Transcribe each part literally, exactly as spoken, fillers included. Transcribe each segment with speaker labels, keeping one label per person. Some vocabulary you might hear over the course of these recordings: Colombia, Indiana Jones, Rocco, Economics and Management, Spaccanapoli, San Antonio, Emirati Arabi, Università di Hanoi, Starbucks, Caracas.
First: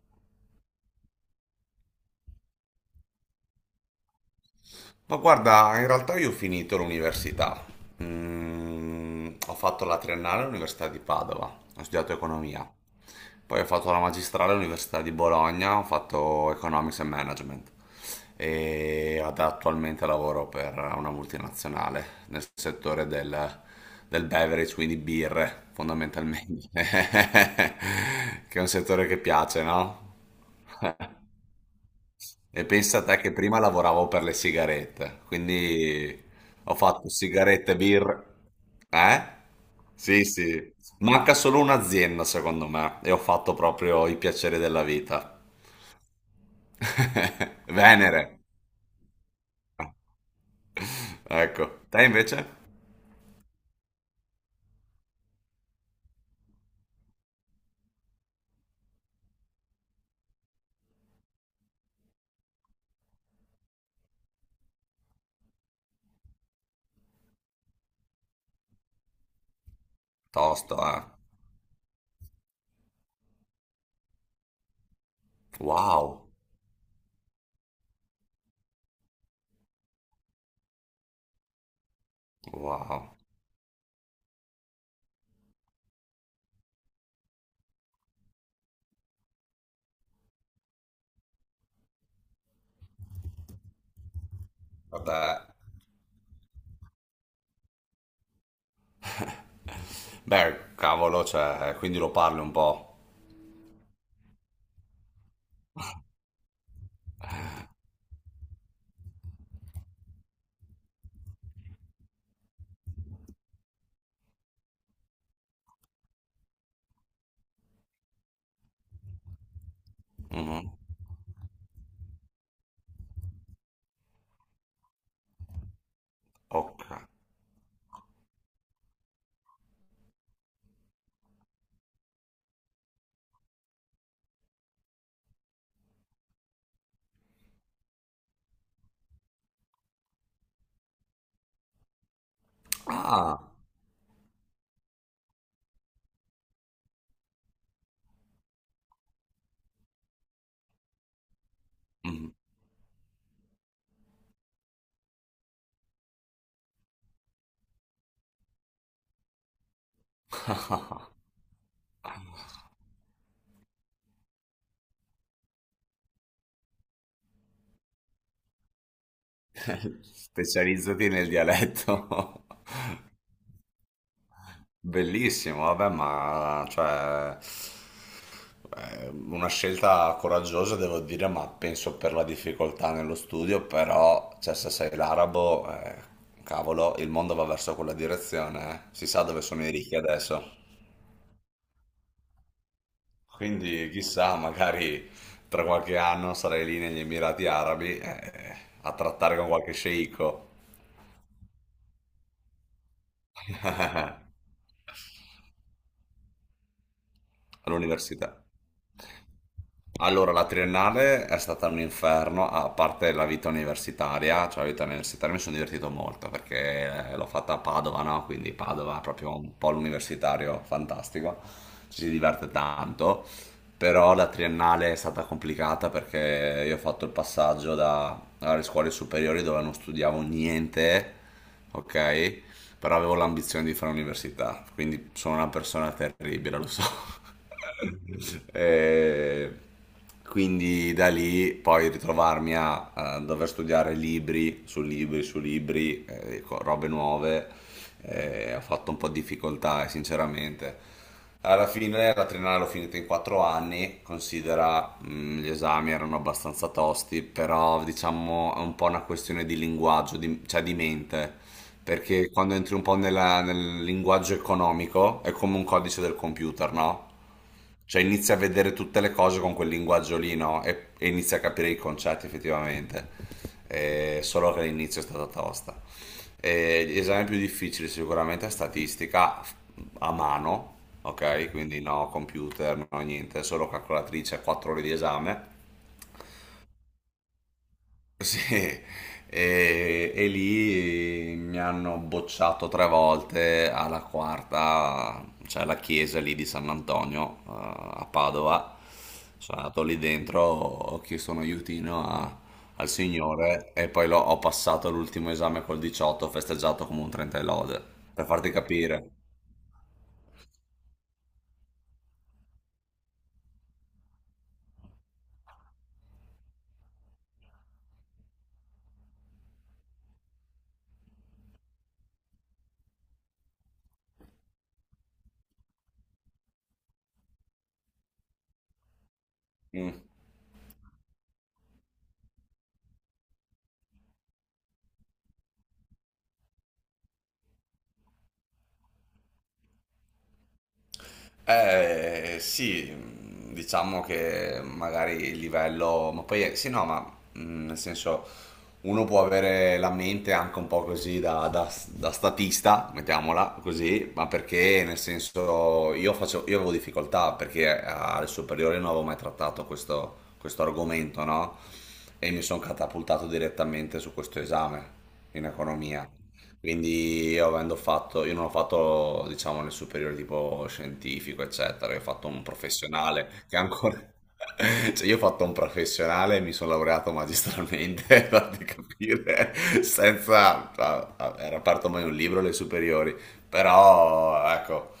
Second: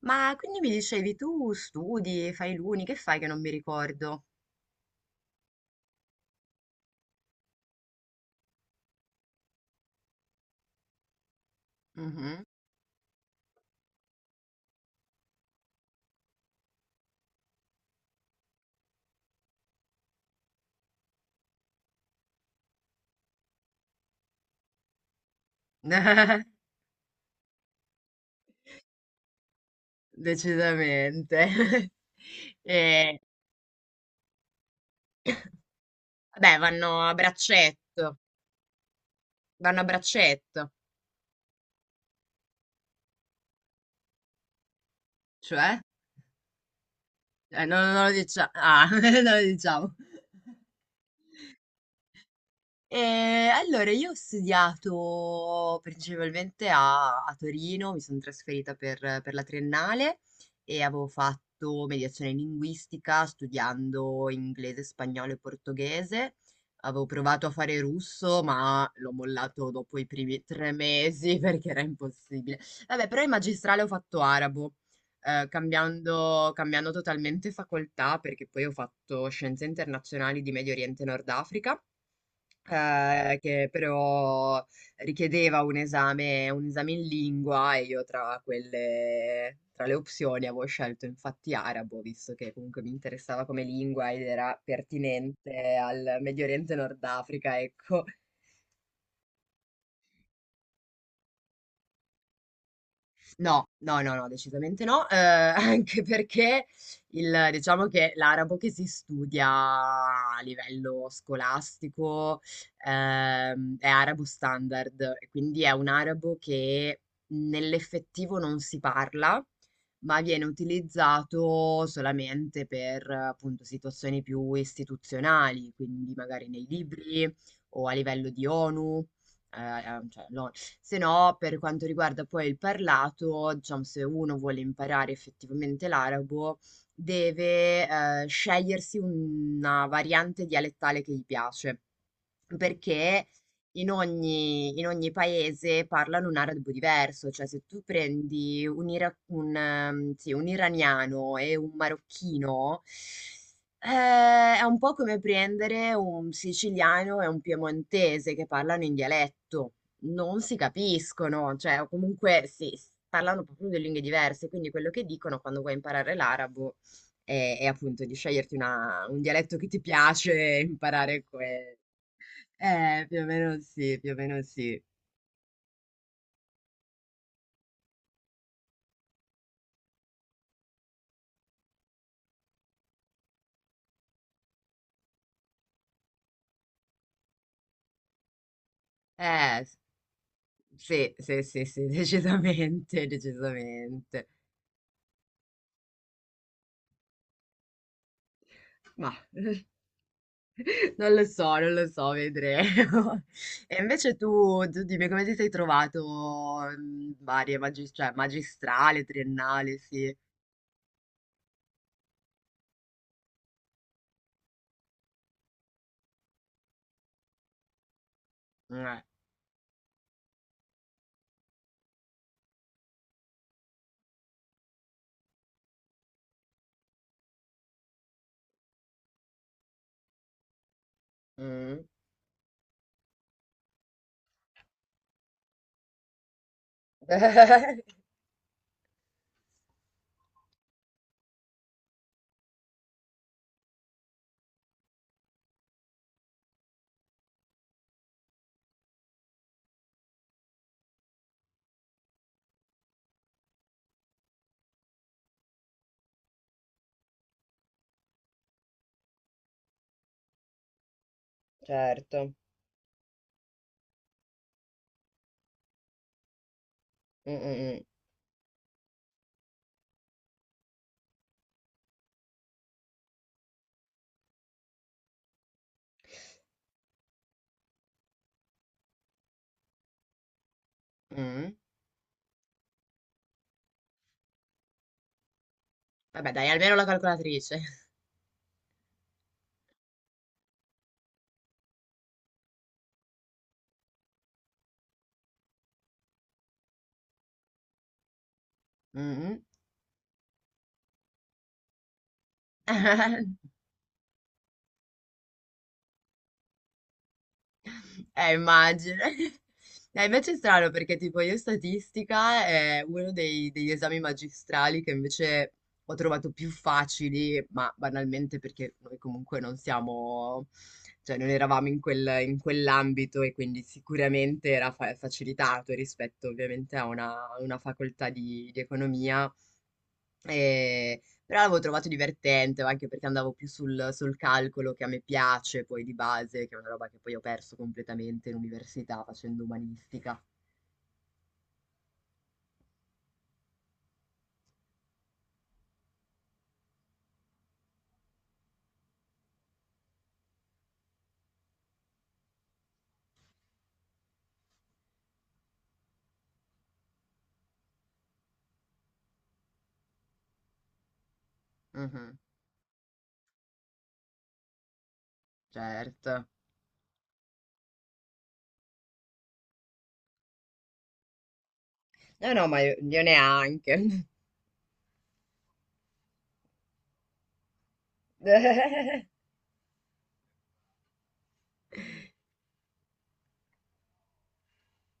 Speaker 1: Ma quindi mi dicevi tu studi, fai l'uni, che fai che non mi ricordo?
Speaker 2: Ma guarda, in realtà io ho finito l'università. Mm, ho fatto la triennale all'Università di Padova, ho studiato
Speaker 1: Mhm.
Speaker 2: economia. Poi ho fatto la magistrale all'Università di Bologna, ho fatto Economics and Management. E ad- attualmente lavoro per una multinazionale nel settore del, del beverage, quindi birre, fondamentalmente. Che è un settore che piace, no?
Speaker 1: Decisamente.
Speaker 2: E pensa a te
Speaker 1: Eh,
Speaker 2: che prima lavoravo per le sigarette, quindi
Speaker 1: beh,
Speaker 2: ho
Speaker 1: vanno
Speaker 2: fatto
Speaker 1: a
Speaker 2: sigarette,
Speaker 1: braccetto,
Speaker 2: birra. Eh?
Speaker 1: vanno a
Speaker 2: Sì,
Speaker 1: braccetto,
Speaker 2: sì. Manca solo un'azienda, secondo me, e ho fatto proprio i piaceri della vita.
Speaker 1: cioè? Eh, non, non lo
Speaker 2: Venere.
Speaker 1: diciamo. Ah, non lo diciamo.
Speaker 2: Ecco. Te invece?
Speaker 1: Ehm, allora io ho studiato principalmente a a Torino, mi son trasferita per per la triennale e avevo fatto mediazione linguistica studiando inglese, spagnolo e portoghese. Avevo provato a fare russo, ma l'ho mollato dopo i primi tre
Speaker 2: Tosto, eh.
Speaker 1: mesi perché era impossibile. Vabbè, però in magistrale ho fatto arabo, ehm,
Speaker 2: Wow.
Speaker 1: cambiando cambiando totalmente facoltà perché poi ho fatto scienze internazionali di Medio Oriente e Nord Africa,
Speaker 2: Wow.
Speaker 1: eh, che però richiedeva un esame, un esame in lingua e io tra quelle, tra le opzioni avevo scelto infatti arabo, visto che comunque mi interessava come lingua ed era
Speaker 2: Vabbè.
Speaker 1: pertinente al Medio Oriente e Nord Africa, ecco.
Speaker 2: Beh, cavolo, cioè, quindi lo parli un po'.
Speaker 1: No, no, no, no, decisamente no, eh, anche perché il, diciamo che l'arabo che si studia a livello scolastico ehm, è arabo standard, e quindi è un arabo che nell'effettivo non si parla, ma viene
Speaker 2: Mhm.
Speaker 1: utilizzato solamente per eh, appunto situazioni più istituzionali, quindi magari nei
Speaker 2: Ok.
Speaker 1: libri o a livello di ONU. Eh, eh, cioè, no. Se no, per quanto riguarda poi il parlato, diciamo, se uno vuole imparare effettivamente l'arabo, deve eh, scegliersi una variante dialettale che gli piace, perché
Speaker 2: Ah.
Speaker 1: in ogni, in ogni paese parlano un arabo diverso, cioè se tu prendi un, ira- un, ehm, sì, un iraniano e un
Speaker 2: Mhm.
Speaker 1: marocchino, Ehm, è un po' come prendere un siciliano e un piemontese che parlano in dialetto. Non si capiscono, cioè o comunque sì, s- parlano proprio due lingue diverse, quindi quello che dicono quando vuoi imparare l'arabo è, è appunto di sceglierti una- un dialetto che ti piace e
Speaker 2: Specializzati
Speaker 1: imparare
Speaker 2: nel
Speaker 1: quello.
Speaker 2: dialetto.
Speaker 1: Eh, più o meno sì, più o meno sì.
Speaker 2: Bellissimo, vabbè, ma cioè, eh, una scelta coraggiosa devo dire, ma penso per la difficoltà nello studio, però cioè, se sei l'arabo, eh, cavolo, il mondo va verso quella direzione, eh. Si sa dove
Speaker 1: Eh,
Speaker 2: sono i
Speaker 1: s-
Speaker 2: ricchi adesso.
Speaker 1: sì, sì, sì, sì, decisamente,
Speaker 2: Quindi
Speaker 1: decisamente.
Speaker 2: chissà, magari tra qualche anno sarai lì negli Emirati Arabi, eh, a
Speaker 1: Ma
Speaker 2: trattare con qualche sceicco
Speaker 1: non lo so, non lo so, vedremo. E invece tu, tu, dimmi come ti sei trovato in varie magis- cioè,
Speaker 2: all'università.
Speaker 1: magistrale, triennale, sì.
Speaker 2: Allora, la triennale è stata un inferno, a parte la vita universitaria, cioè la vita universitaria mi sono divertito molto perché eh, l'ho fatta a Padova, no? Quindi Padova è
Speaker 1: Eh,
Speaker 2: proprio un polo universitario fantastico, ci si diverte tanto, però la triennale è stata complicata perché io ho fatto il passaggio da- dalle scuole superiori dove non studiavo niente,
Speaker 1: mm.
Speaker 2: ok? Però avevo l'ambizione di fare università, quindi sono una persona terribile, lo so. E quindi da lì poi ritrovarmi a, eh, dover studiare libri su libri su libri, eh, co- robe nuove, eh, ho fatto un po' di difficoltà, eh, sinceramente. Alla fine la triennale l'ho finita in quattro anni, considera mh, gli esami erano abbastanza tosti, però diciamo è un po' una questione di linguaggio, di- cioè di mente. Perché
Speaker 1: Certo.
Speaker 2: quando entri un po' nella- nel linguaggio economico è come un codice del computer, no?
Speaker 1: Mm, mm,
Speaker 2: Cioè inizi a vedere tutte le cose con quel linguaggio lì, no? E, e inizi a capire i concetti effettivamente. Eh, solo che l'inizio è stata tosta. Eh, gli esami più difficili sicuramente è statistica f- a mano,
Speaker 1: mm,
Speaker 2: ok?
Speaker 1: mm.
Speaker 2: Quindi no computer, no niente, solo calcolatrice, quattro ore di esame.
Speaker 1: Vabbè, dai, almeno la calcolatrice.
Speaker 2: Sì, e, e lì mi hanno bocciato tre volte alla quarta, c'è la chiesa lì di San Antonio, eh, a Padova.
Speaker 1: Mm.
Speaker 2: Sono andato lì dentro, ho chiesto un aiutino a- al
Speaker 1: Mm.
Speaker 2: signore e poi l'ho- ho passato l'ultimo esame col diciotto, ho festeggiato come un trenta e lode, per
Speaker 1: Eh,
Speaker 2: farti
Speaker 1: immagino.
Speaker 2: capire.
Speaker 1: Eh, invece è strano perché tipo io statistica è uno dei- degli esami magistrali che invece ho trovato più facili, ma banalmente perché noi comunque non siamo, cioè non eravamo in quel- in quell'ambito e quindi sicuramente era fa- facilitato rispetto ovviamente a una, una facoltà di di economia.
Speaker 2: Mm.
Speaker 1: E- Però l'avevo trovato divertente, anche perché andavo più sul, sul calcolo che a me piace, poi di base, che è una roba che poi ho perso completamente in università facendo umanistica.
Speaker 2: Eh, sì, mh, diciamo che magari il livello, ma poi eh, sì, no, ma mh, nel senso uno può avere la mente anche un po' così da, da- da statista, mettiamola così, ma perché nel senso io faccio, io avevo difficoltà perché alle superiori non avevo mai trattato questo, questo argomento, no?
Speaker 1: Mhm,
Speaker 2: E mi sono catapultato direttamente su questo esame in economia.
Speaker 1: certo.
Speaker 2: Quindi io avendo fatto, io non ho fatto diciamo nel superiore tipo scientifico eccetera, io ho fatto
Speaker 1: No,
Speaker 2: un
Speaker 1: no, ma io, io
Speaker 2: professionale che ancora,
Speaker 1: neanche.
Speaker 2: cioè io ho fatto un professionale e mi sono laureato magistralmente, fate capire, senza, ah, ah, era aperto mai un libro alle superiori, però ecco,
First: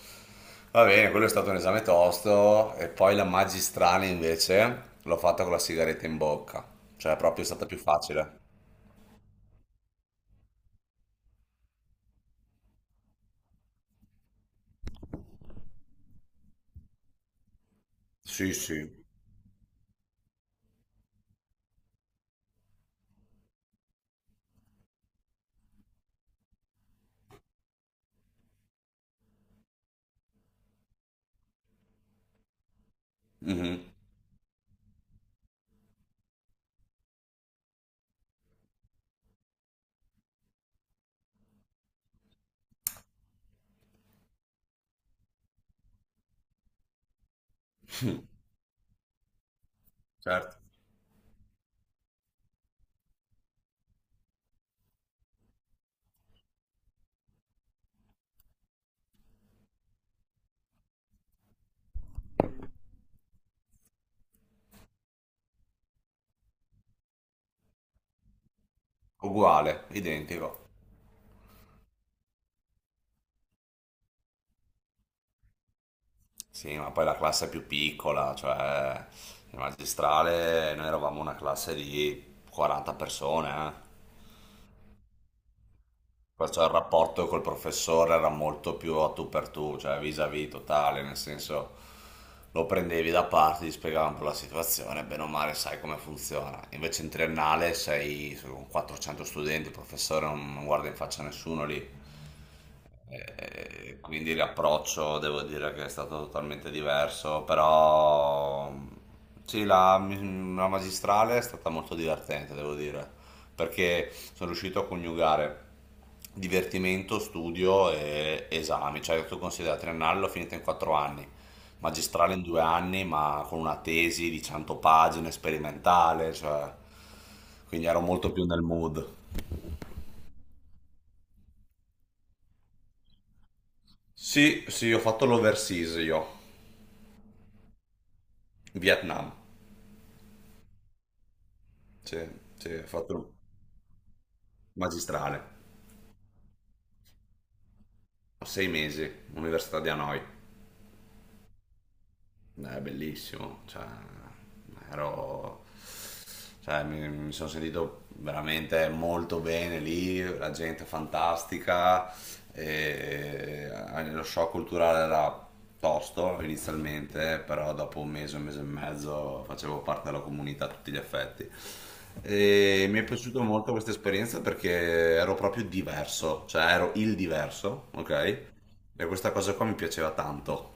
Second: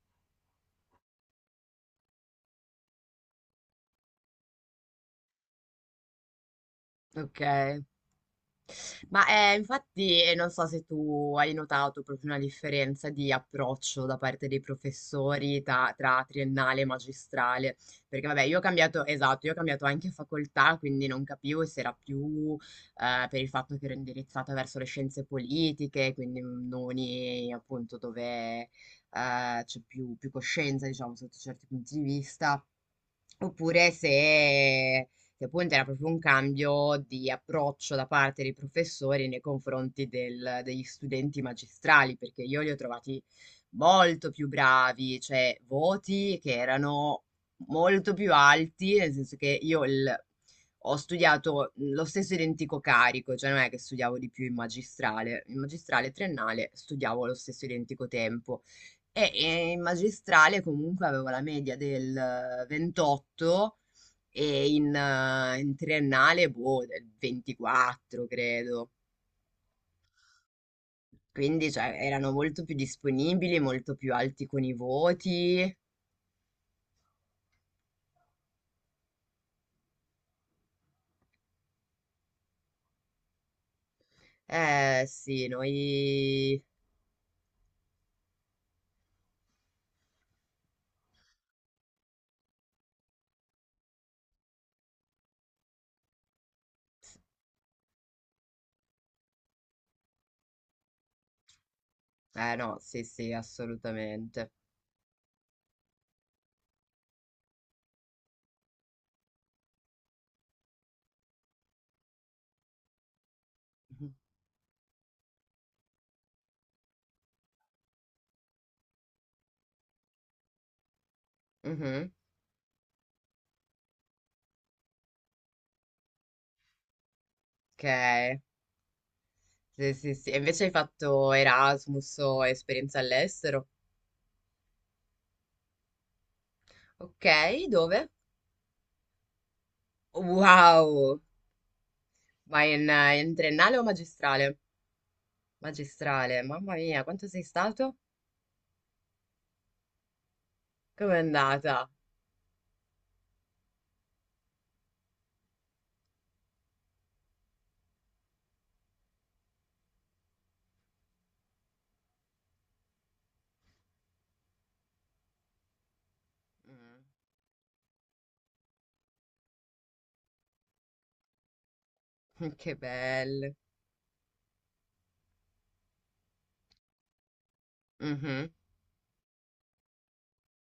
Speaker 2: va bene, quello è stato un esame tosto e poi la magistrale invece l'ho fatta con la sigaretta in bocca, cioè
Speaker 1: Ok.
Speaker 2: proprio è stata più facile.
Speaker 1: Ma eh, infatti eh, non so se tu hai notato proprio una differenza di approccio da parte dei professori ta- tra, triennale e magistrale, perché vabbè
Speaker 2: Sì,
Speaker 1: io ho
Speaker 2: sì,
Speaker 1: cambiato, esatto, io ho cambiato anche facoltà, quindi non capivo se era più eh, per il fatto che ero indirizzata verso le scienze politiche, quindi noni appunto dove eh, c'è più, più coscienza, diciamo, sotto certi punti di vista.
Speaker 2: mhm,
Speaker 1: Oppure se, se appunto era proprio un cambio di approccio da parte dei professori nei confronti del- degli studenti magistrali, perché io li ho trovati molto più bravi, cioè voti che erano molto più alti, nel senso che io il-
Speaker 2: certo.
Speaker 1: ho studiato lo stesso identico carico, cioè non è che studiavo di più in magistrale, in magistrale triennale studiavo lo stesso identico tempo, eh, e in magistrale comunque avevo la media del ventotto e in, eh, in triennale, boh, del ventiquattro, credo.
Speaker 2: Uguale, identico.
Speaker 1: Quindi, cioè, erano molto più disponibili, molto più alti con i voti.
Speaker 2: Sì, ma poi la classe è più piccola, cioè il magistrale noi eravamo una classe di quaranta persone, eh.
Speaker 1: Eh, sì, noi...
Speaker 2: Perciò il rapporto col professore era molto più a tu per tu, cioè vis-à-vis totale, nel senso lo prendevi da parte, ti spiegava un po' la situazione, bene o male sai come funziona. Invece in triennale sei con quattrocento studenti, il professore non non guarda in faccia a nessuno lì.
Speaker 1: Eh, no, sì, sì,
Speaker 2: E quindi
Speaker 1: assolutamente.
Speaker 2: l'approccio devo dire che è stato totalmente diverso, però sì, la, la magistrale è stata molto divertente, devo dire,
Speaker 1: Mhm.
Speaker 2: perché sono riuscito a coniugare divertimento, studio e esami, cioè tu considera triennale l'ho finita in quattro anni,
Speaker 1: Mhm.
Speaker 2: magistrale in due anni, ma con una tesi di cento pagine, sperimentale, cioè,
Speaker 1: Ok.
Speaker 2: quindi ero molto più nel mood.
Speaker 1: Sì, sì, sì. E invece hai fatto Erasmus o esperienza all'estero?
Speaker 2: Sì, sì, ho fatto l'overseas io,
Speaker 1: Ok, dove?
Speaker 2: Vietnam.
Speaker 1: Wow!
Speaker 2: Sì,
Speaker 1: Ma
Speaker 2: sì,
Speaker 1: in,
Speaker 2: ho
Speaker 1: eh,
Speaker 2: fatto
Speaker 1: in triennale o magistrale?
Speaker 2: magistrale.
Speaker 1: Magistrale, mamma mia, quanto sei stato?
Speaker 2: Ho Sei mesi, Università di Hanoi.
Speaker 1: Com'è andata?
Speaker 2: Eh, È bellissimo, cioè, ero, cioè, mi, mi sono sentito veramente molto bene lì, la gente fantastica, e, eh, lo shock culturale era tosto
Speaker 1: Mm,
Speaker 2: inizialmente, però dopo un mese, un mese e mezzo facevo parte della comunità a tutti gli effetti.
Speaker 1: che
Speaker 2: E mi è piaciuta
Speaker 1: bello.
Speaker 2: molto questa esperienza perché ero proprio diverso, cioè ero il diverso, ok?
Speaker 1: Mhm.
Speaker 2: E questa cosa qua mi piaceva tanto.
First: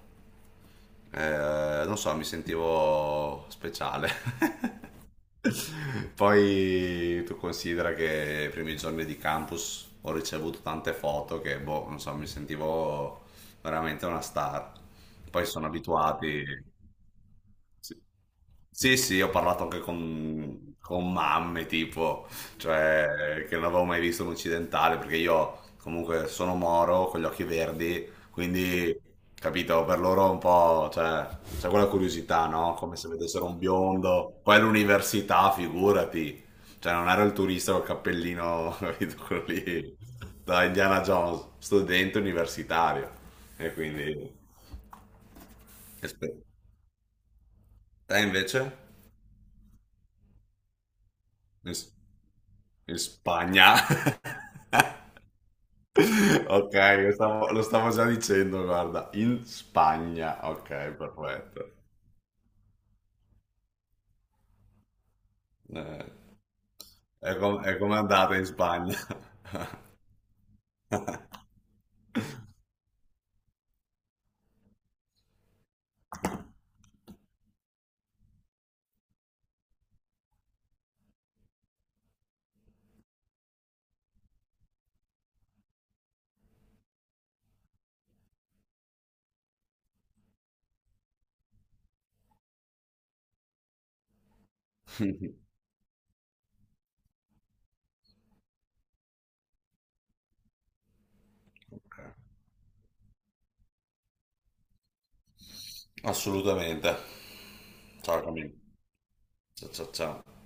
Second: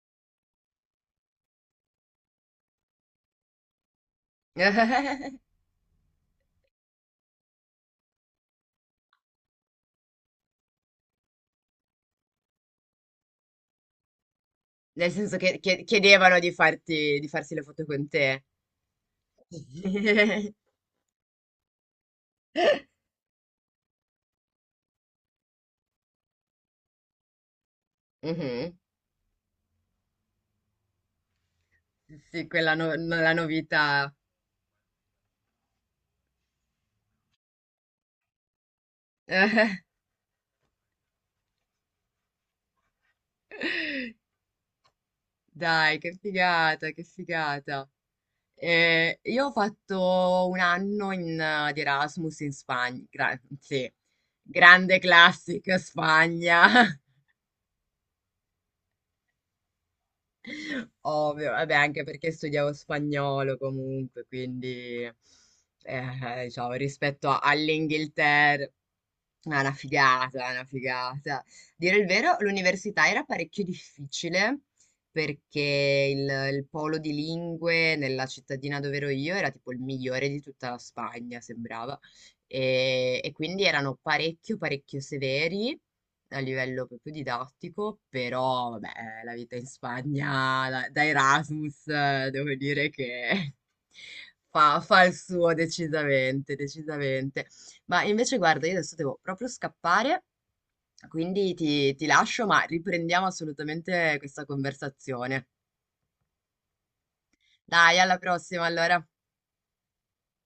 Speaker 2: Eh, non so, mi sentivo speciale. Poi tu considera che i primi giorni di campus ho ricevuto tante foto che, boh, non so, mi sentivo veramente una star.
Speaker 1: Nel senso
Speaker 2: Poi
Speaker 1: che
Speaker 2: sono
Speaker 1: che- chiedevano
Speaker 2: abituati.
Speaker 1: di farti, di farsi le foto
Speaker 2: Sì,
Speaker 1: con te.
Speaker 2: sì, sì, ho parlato anche con, con mamme, tipo, cioè, che non avevo mai visto un occidentale, perché io comunque sono moro, con gli occhi verdi,
Speaker 1: Mhm.
Speaker 2: quindi, capito, per loro è un po', cioè, c'è quella
Speaker 1: Sì,
Speaker 2: curiosità,
Speaker 1: quella
Speaker 2: no?
Speaker 1: no-
Speaker 2: Come se
Speaker 1: no- la
Speaker 2: vedessero un
Speaker 1: novità.
Speaker 2: biondo, poi all'università, figurati, cioè, non ero il turista col cappellino, capito, quello lì, da Indiana Jones, studente universitario, e quindi,
Speaker 1: Dai, che
Speaker 2: aspetta,
Speaker 1: figata, che figata.
Speaker 2: te invece?
Speaker 1: Eh, io ho fatto un anno in, eh, di Erasmus in
Speaker 2: In
Speaker 1: Spagna, gra-
Speaker 2: Spagna.
Speaker 1: sì, grande classica Spagna,
Speaker 2: Ok, lo stavo, lo stavo già dicendo, guarda, in Spagna. Ok,
Speaker 1: ovvio,
Speaker 2: perfetto.
Speaker 1: vabbè, anche perché studiavo spagnolo comunque, quindi
Speaker 2: Eh,
Speaker 1: eh, diciamo, rispetto
Speaker 2: è,
Speaker 1: a-
Speaker 2: com- è come andata in
Speaker 1: all'Inghilterra.
Speaker 2: Spagna?
Speaker 1: Ah, una figata, una figata. Dire il vero, l'università era parecchio difficile perché il, il polo di lingue nella cittadina dove ero io era tipo il migliore di tutta la Spagna, sembrava. E, e quindi erano parecchio, parecchio severi a livello proprio didattico, però vabbè, la vita in Spagna da, da Erasmus, eh, devo dire che fa fa il
Speaker 2: Ok.
Speaker 1: suo decisamente, decisamente. Ma invece guarda, io adesso devo proprio scappare, quindi ti, ti, lascio, ma riprendiamo assolutamente questa conversazione.
Speaker 2: Assolutamente.
Speaker 1: Dai, alla
Speaker 2: Ciao Camillo.
Speaker 1: prossima allora.
Speaker 2: Ciao ciao ciao.